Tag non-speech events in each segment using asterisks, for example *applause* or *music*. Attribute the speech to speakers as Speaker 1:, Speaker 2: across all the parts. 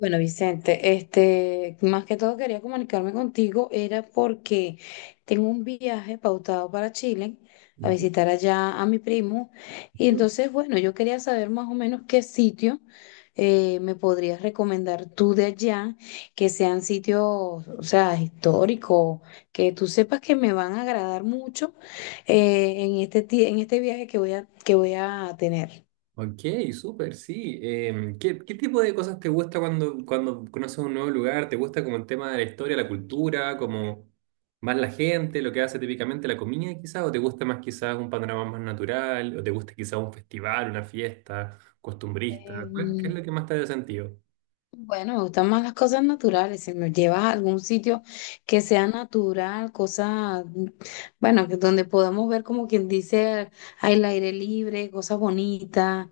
Speaker 1: Bueno, Vicente, más que todo quería comunicarme contigo, era porque tengo un viaje pautado para Chile a
Speaker 2: Ujú.
Speaker 1: visitar allá a mi primo. Y entonces, bueno, yo quería saber más o menos qué sitio me podrías recomendar tú de allá, que sean sitios, o sea, históricos, que tú sepas que me van a agradar mucho en este viaje que que voy a tener.
Speaker 2: Ok, súper, sí. ¿Qué tipo de cosas te gusta cuando, cuando, conoces un nuevo lugar? ¿Te gusta como el tema de la historia, la cultura, como más la gente, lo que hace típicamente la comida quizás? ¿O te gusta más quizás un panorama más natural? ¿O te gusta quizás un festival, una fiesta costumbrista? ¿Qué es
Speaker 1: Em,
Speaker 2: lo que más te hace sentido?
Speaker 1: Bueno, me gustan más las cosas naturales. Si me llevas a algún sitio que sea natural, cosas, bueno, que donde podamos ver, como quien dice, al aire libre, cosas bonitas.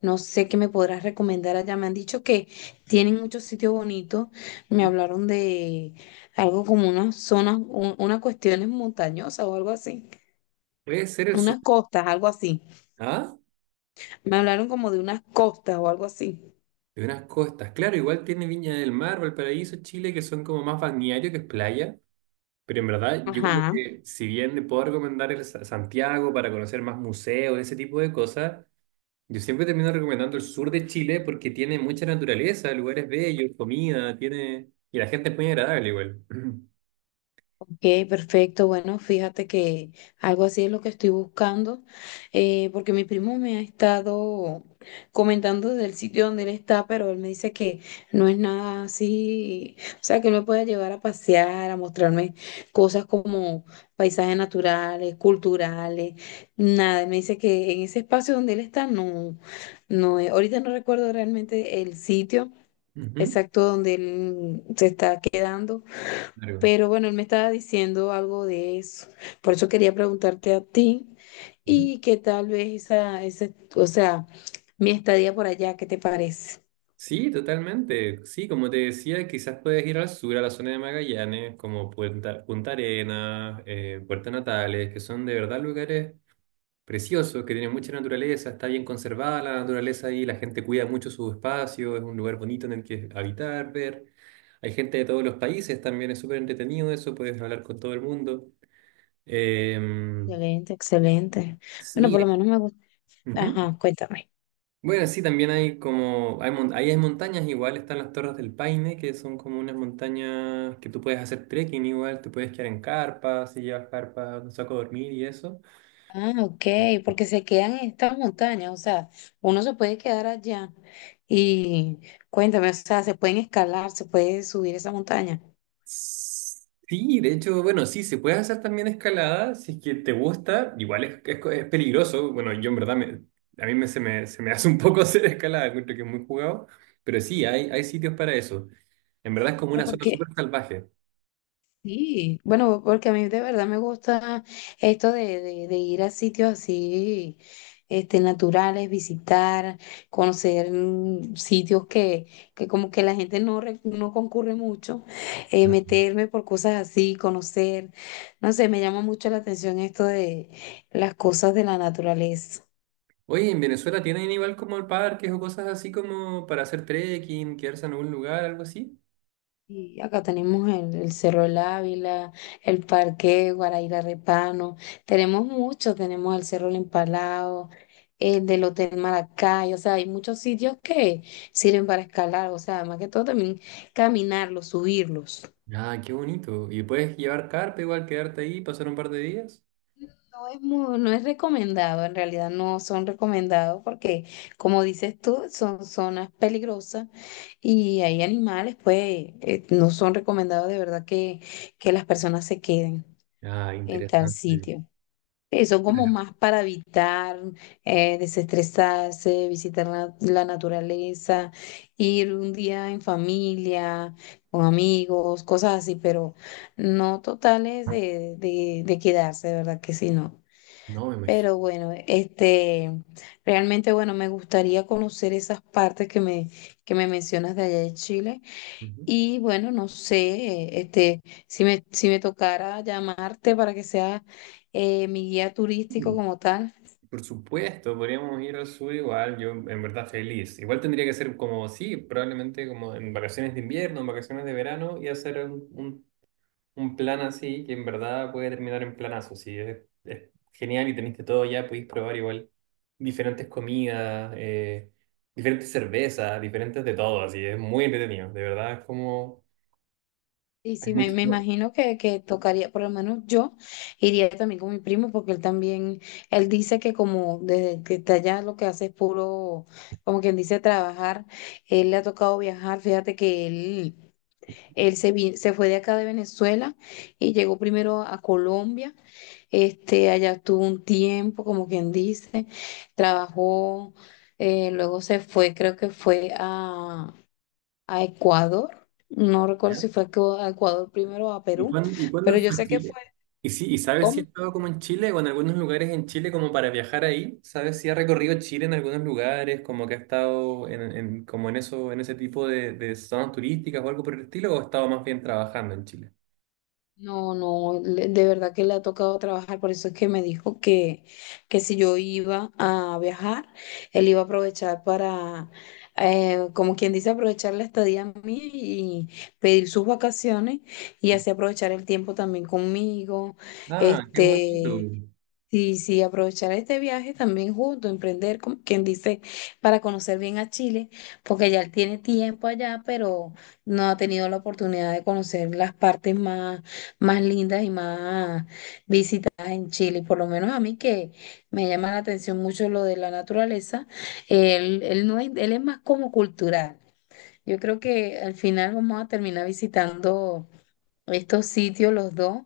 Speaker 1: No sé qué me podrás recomendar allá. Me han dicho que tienen muchos sitios bonitos. Me hablaron de algo como unas zonas, unas cuestiones montañosas o algo así.
Speaker 2: Puede ser el sur.
Speaker 1: Unas costas, algo así.
Speaker 2: ¿Ah?
Speaker 1: Me hablaron como de unas costas o algo así.
Speaker 2: De unas costas. Claro, igual tiene Viña del Mar, Valparaíso, Chile, que son como más balneario, que es playa. Pero en verdad, yo como
Speaker 1: Ajá.
Speaker 2: que, si bien le puedo recomendar el Santiago para conocer más museos, ese tipo de cosas, yo siempre termino recomendando el sur de Chile porque tiene mucha naturaleza, lugares bellos, comida, tiene... Y la gente es muy agradable igual. *clears throat*
Speaker 1: Ok, perfecto. Bueno, fíjate que algo así es lo que estoy buscando, porque mi primo me ha estado comentando del sitio donde él está, pero él me dice que no es nada así, o sea, que no me puede llevar a pasear, a mostrarme cosas como paisajes naturales, culturales, nada. Él me dice que en ese espacio donde él está, no, no, ahorita no recuerdo realmente el sitio
Speaker 2: Ujú,
Speaker 1: exacto donde él se está quedando,
Speaker 2: claro.
Speaker 1: pero bueno, él me estaba diciendo algo de eso. Por eso quería preguntarte a ti,
Speaker 2: Ujú.
Speaker 1: y que tal vez o sea, mi estadía por allá, ¿qué te parece?
Speaker 2: Sí, totalmente. Sí, como te decía, quizás puedes ir al sur, a la zona de Magallanes, como Punta Arenas, Puerto Natales, que son de verdad lugares precioso, que tiene mucha naturaleza, está bien conservada la naturaleza ahí, la gente cuida mucho su espacio, es un lugar bonito en el que habitar, ver. Hay gente de todos los países también, es súper entretenido eso, puedes hablar con todo el mundo. Eh,
Speaker 1: Excelente, excelente. Bueno,
Speaker 2: sí,
Speaker 1: por lo menos me gusta.
Speaker 2: ujú.
Speaker 1: Ajá, cuéntame.
Speaker 2: Bueno, sí, también hay como, hay, mon- ahí hay montañas igual, están las Torres del Paine, que son como unas montañas que tú puedes hacer trekking igual, te puedes quedar en carpas, si llevas carpas, un saco a dormir y eso.
Speaker 1: Ah, ok, porque se quedan en estas montañas, o sea, uno se puede quedar allá, y cuéntame, o sea, se pueden escalar, se puede subir esa montaña.
Speaker 2: Sí, de hecho, bueno, sí, se puede hacer también escalada si es que te gusta. Igual es peligroso. Bueno, yo en verdad, a mí se me hace un poco *laughs* hacer escalada, encuentro que es muy jugado. Pero sí, hay sitios para eso. En verdad es como
Speaker 1: Bueno,
Speaker 2: una zona
Speaker 1: porque
Speaker 2: súper salvaje.
Speaker 1: Sí, bueno, porque a mí de verdad me gusta esto de, de ir a sitios así, naturales, visitar, conocer, sitios que como que la gente no, no concurre mucho, meterme por cosas así, conocer, no sé, me llama mucho la atención esto de las cosas de la naturaleza.
Speaker 2: Oye, ¿en Venezuela tienen igual como parques o cosas así como para hacer trekking, quedarse en algún lugar, algo así?
Speaker 1: Y acá tenemos el Cerro del Ávila, el Parque Guaraíra Repano, tenemos mucho, tenemos el Cerro El Empalado, el del Hotel Maracay, o sea, hay muchos sitios que sirven para escalar, o sea, más que todo también caminarlos, subirlos.
Speaker 2: Ah, qué bonito. ¿Y puedes llevar carpa igual, quedarte ahí, pasar un par de días?
Speaker 1: No es recomendado, en realidad no son recomendados porque, como dices tú, son zonas peligrosas y hay animales, pues, no son recomendados, de verdad que las personas se queden
Speaker 2: Ah,
Speaker 1: en tal
Speaker 2: interesante.
Speaker 1: sitio. Sí, son como más para evitar, desestresarse, visitar la naturaleza, ir un día en familia, con amigos, cosas así, pero no totales de, de quedarse, de verdad que sí, no.
Speaker 2: No, me imagino.
Speaker 1: Pero bueno, realmente, bueno, me gustaría conocer esas partes que que me mencionas de allá de Chile. Y bueno, no sé, este, si me, si me tocara llamarte para que sea mi guía turístico
Speaker 2: Ujú.
Speaker 1: como tal.
Speaker 2: Por supuesto, podríamos ir al sur igual, yo en verdad feliz. Igual tendría que ser como, sí, probablemente como en vacaciones de invierno, en vacaciones de verano y hacer un plan así que en verdad puede terminar en planazo, sí, es genial y teniste todo ya, podéis probar igual diferentes comidas, diferentes cervezas, diferentes de todo, así, es muy entretenido, de verdad es como,
Speaker 1: Y
Speaker 2: hay
Speaker 1: sí me
Speaker 2: mucho.
Speaker 1: imagino que tocaría, por lo menos yo iría también con mi primo, porque él también, él dice que como desde que está allá lo que hace es puro, como quien dice, trabajar. Él le ha tocado viajar, fíjate que él, se fue de acá de Venezuela y llegó primero a Colombia. Este, allá estuvo un tiempo, como quien dice, trabajó, luego se fue, creo que fue a Ecuador, no recuerdo
Speaker 2: ¿Ya?
Speaker 1: si fue a a Ecuador primero o a
Speaker 2: ¿Y
Speaker 1: Perú,
Speaker 2: cuándo
Speaker 1: pero yo
Speaker 2: fue a
Speaker 1: sé que fue,
Speaker 2: Chile? ¿Y, sí, y sabes si he
Speaker 1: ¿cómo?
Speaker 2: estado como en Chile o en algunos lugares en Chile como para viajar ahí? ¿Sabes si ha recorrido Chile en algunos lugares, como que ha estado como en eso, en ese tipo de zonas turísticas o algo por el estilo, o ha estado más bien trabajando en Chile?
Speaker 1: No, no, de verdad que le ha tocado trabajar, por eso es que me dijo que si yo iba a viajar, él iba a aprovechar para, como quien dice, aprovechar la estadía mía y pedir sus vacaciones, y así aprovechar el tiempo también conmigo,
Speaker 2: Ah, qué
Speaker 1: este,
Speaker 2: bonito.
Speaker 1: sí, sí, aprovechar este viaje también junto, emprender, como quien dice, para conocer bien a Chile, porque ya él tiene tiempo allá, pero no ha tenido la oportunidad de conocer las partes más, más lindas y más visitadas en Chile. Por lo menos a mí, que me llama la atención mucho lo de la naturaleza, él no es, él es más como cultural. Yo creo que al final vamos a terminar visitando estos sitios los dos,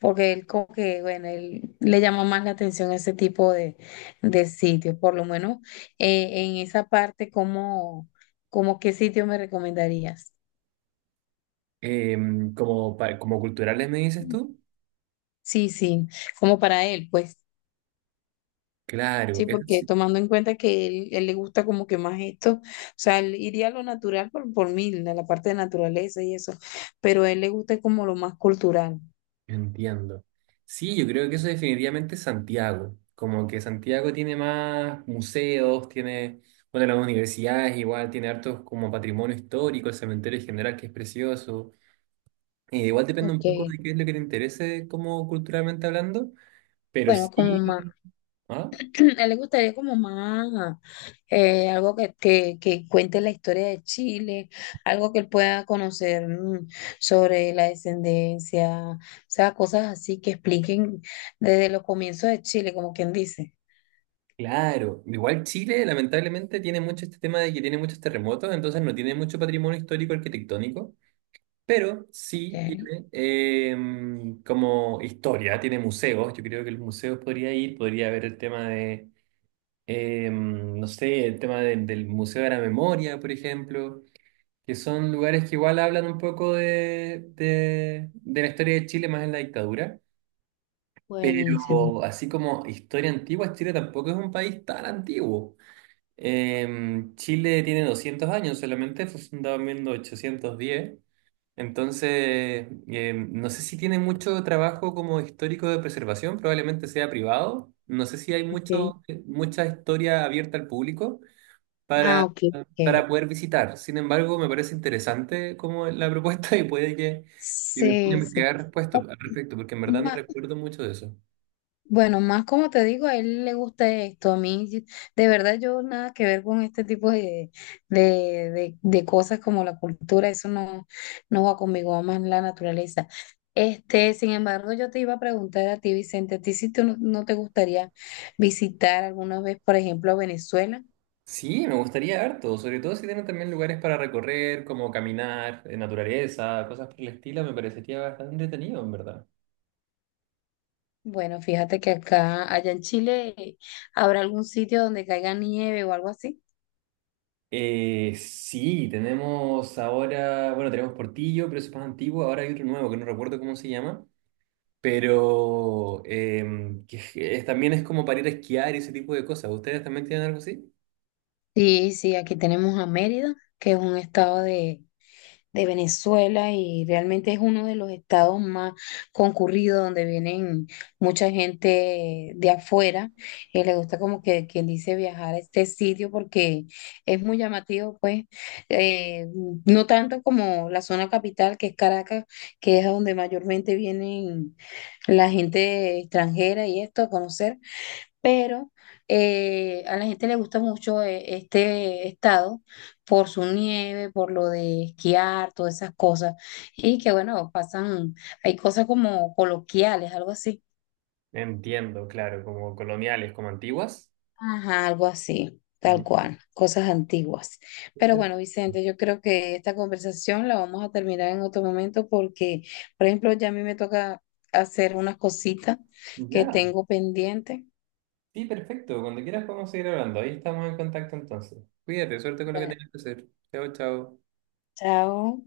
Speaker 1: porque él como que, bueno, él le llama más la atención ese tipo de sitios, por lo menos en esa parte, ¿cómo, cómo qué sitio me recomendarías?
Speaker 2: Como, como culturales me dices tú.
Speaker 1: Sí, sí, como para él, pues,
Speaker 2: Claro,
Speaker 1: sí, porque
Speaker 2: es...
Speaker 1: tomando en cuenta que él le gusta como que más esto, o sea, él iría a lo natural por mí, a la parte de naturaleza y eso, pero a él le gusta como lo más cultural,
Speaker 2: Entiendo. Sí, yo creo que eso definitivamente es Santiago. Como que Santiago tiene más museos, tiene, bueno, las universidades igual, tiene hartos como patrimonio histórico, el cementerio en general que es precioso. Igual depende un poco
Speaker 1: ok,
Speaker 2: de qué es lo que te interese como culturalmente hablando, pero
Speaker 1: bueno, como más.
Speaker 2: sí. ¿Ah?
Speaker 1: *clears throat* A él le gustaría como más algo que, que cuente la historia de Chile, algo que él pueda conocer, mm, sobre la descendencia, o sea, cosas así que expliquen desde los comienzos de Chile, como quien dice.
Speaker 2: Claro. Igual Chile lamentablemente tiene mucho este tema de que tiene muchos terremotos, entonces no tiene mucho patrimonio histórico arquitectónico. Pero
Speaker 1: Ok.
Speaker 2: sí tiene como historia, tiene museos. Yo creo que los museos podría ir, podría haber el tema de no sé, el tema del Museo de la Memoria, por ejemplo, que son lugares que igual hablan un poco de de la historia de Chile más en la dictadura.
Speaker 1: Buenísimo.
Speaker 2: Pero así como historia antigua, Chile tampoco es un país tan antiguo. Chile tiene 200 años solamente, fue fundado en 1810. Entonces, no sé si tiene mucho trabajo como histórico de preservación, probablemente sea privado. No sé si hay
Speaker 1: Ok.
Speaker 2: mucho, mucha historia abierta al público
Speaker 1: Ah,
Speaker 2: para,
Speaker 1: ok,
Speaker 2: para
Speaker 1: ok.
Speaker 2: poder visitar. Sin embargo, me parece interesante como la propuesta *laughs* y puede que me ponga a
Speaker 1: Sí, sí.
Speaker 2: investigar respuesta
Speaker 1: Oh,
Speaker 2: al respecto, porque en verdad no
Speaker 1: Ma-
Speaker 2: recuerdo mucho de eso.
Speaker 1: Bueno, más como te digo, a él le gusta esto. A mí, sí, de verdad, yo nada que ver con este tipo de, de cosas como la cultura, eso no, no va conmigo, va más la naturaleza. Este, sin embargo, yo te iba a preguntar a ti, Vicente, ¿a ti si tú no, no te gustaría visitar alguna vez, por ejemplo, a Venezuela?
Speaker 2: Sí, me gustaría harto, sobre todo si tienen también lugares para recorrer, como caminar, naturaleza, cosas por el estilo, me parecería bastante entretenido, en verdad.
Speaker 1: Bueno, fíjate que acá, allá en Chile, habrá algún sitio donde caiga nieve o algo así.
Speaker 2: Sí, tenemos ahora, bueno, tenemos Portillo, pero eso es más antiguo. Ahora hay otro nuevo que no recuerdo cómo se llama, pero que también es como para ir a esquiar y ese tipo de cosas. ¿Ustedes también tienen algo así?
Speaker 1: Sí, sí, aquí tenemos a Mérida, que es un estado de Venezuela, y realmente es uno de los estados más concurridos donde vienen mucha gente de afuera, y le gusta como que quien dice viajar a este sitio porque es muy llamativo, pues, eh, no tanto como la zona capital, que es Caracas, que es a donde mayormente vienen la gente extranjera y esto a conocer, pero a la gente le gusta mucho este estado por su nieve, por lo de esquiar, todas esas cosas, y que bueno, pasan, hay cosas como coloquiales, algo así.
Speaker 2: Entiendo, claro, como coloniales, como antiguas.
Speaker 1: Ajá, algo así, tal
Speaker 2: Mm.
Speaker 1: cual, cosas antiguas. Pero bueno, Vicente, yo creo que esta conversación la vamos a terminar en otro momento porque, por ejemplo, ya a mí me toca hacer unas cositas que
Speaker 2: Ya,
Speaker 1: tengo pendiente.
Speaker 2: sí, perfecto. Cuando quieras podemos seguir hablando. Ahí estamos en contacto entonces. Cuídate, suerte con lo que
Speaker 1: Ya,
Speaker 2: tengas que hacer. Chao, chao.
Speaker 1: chao.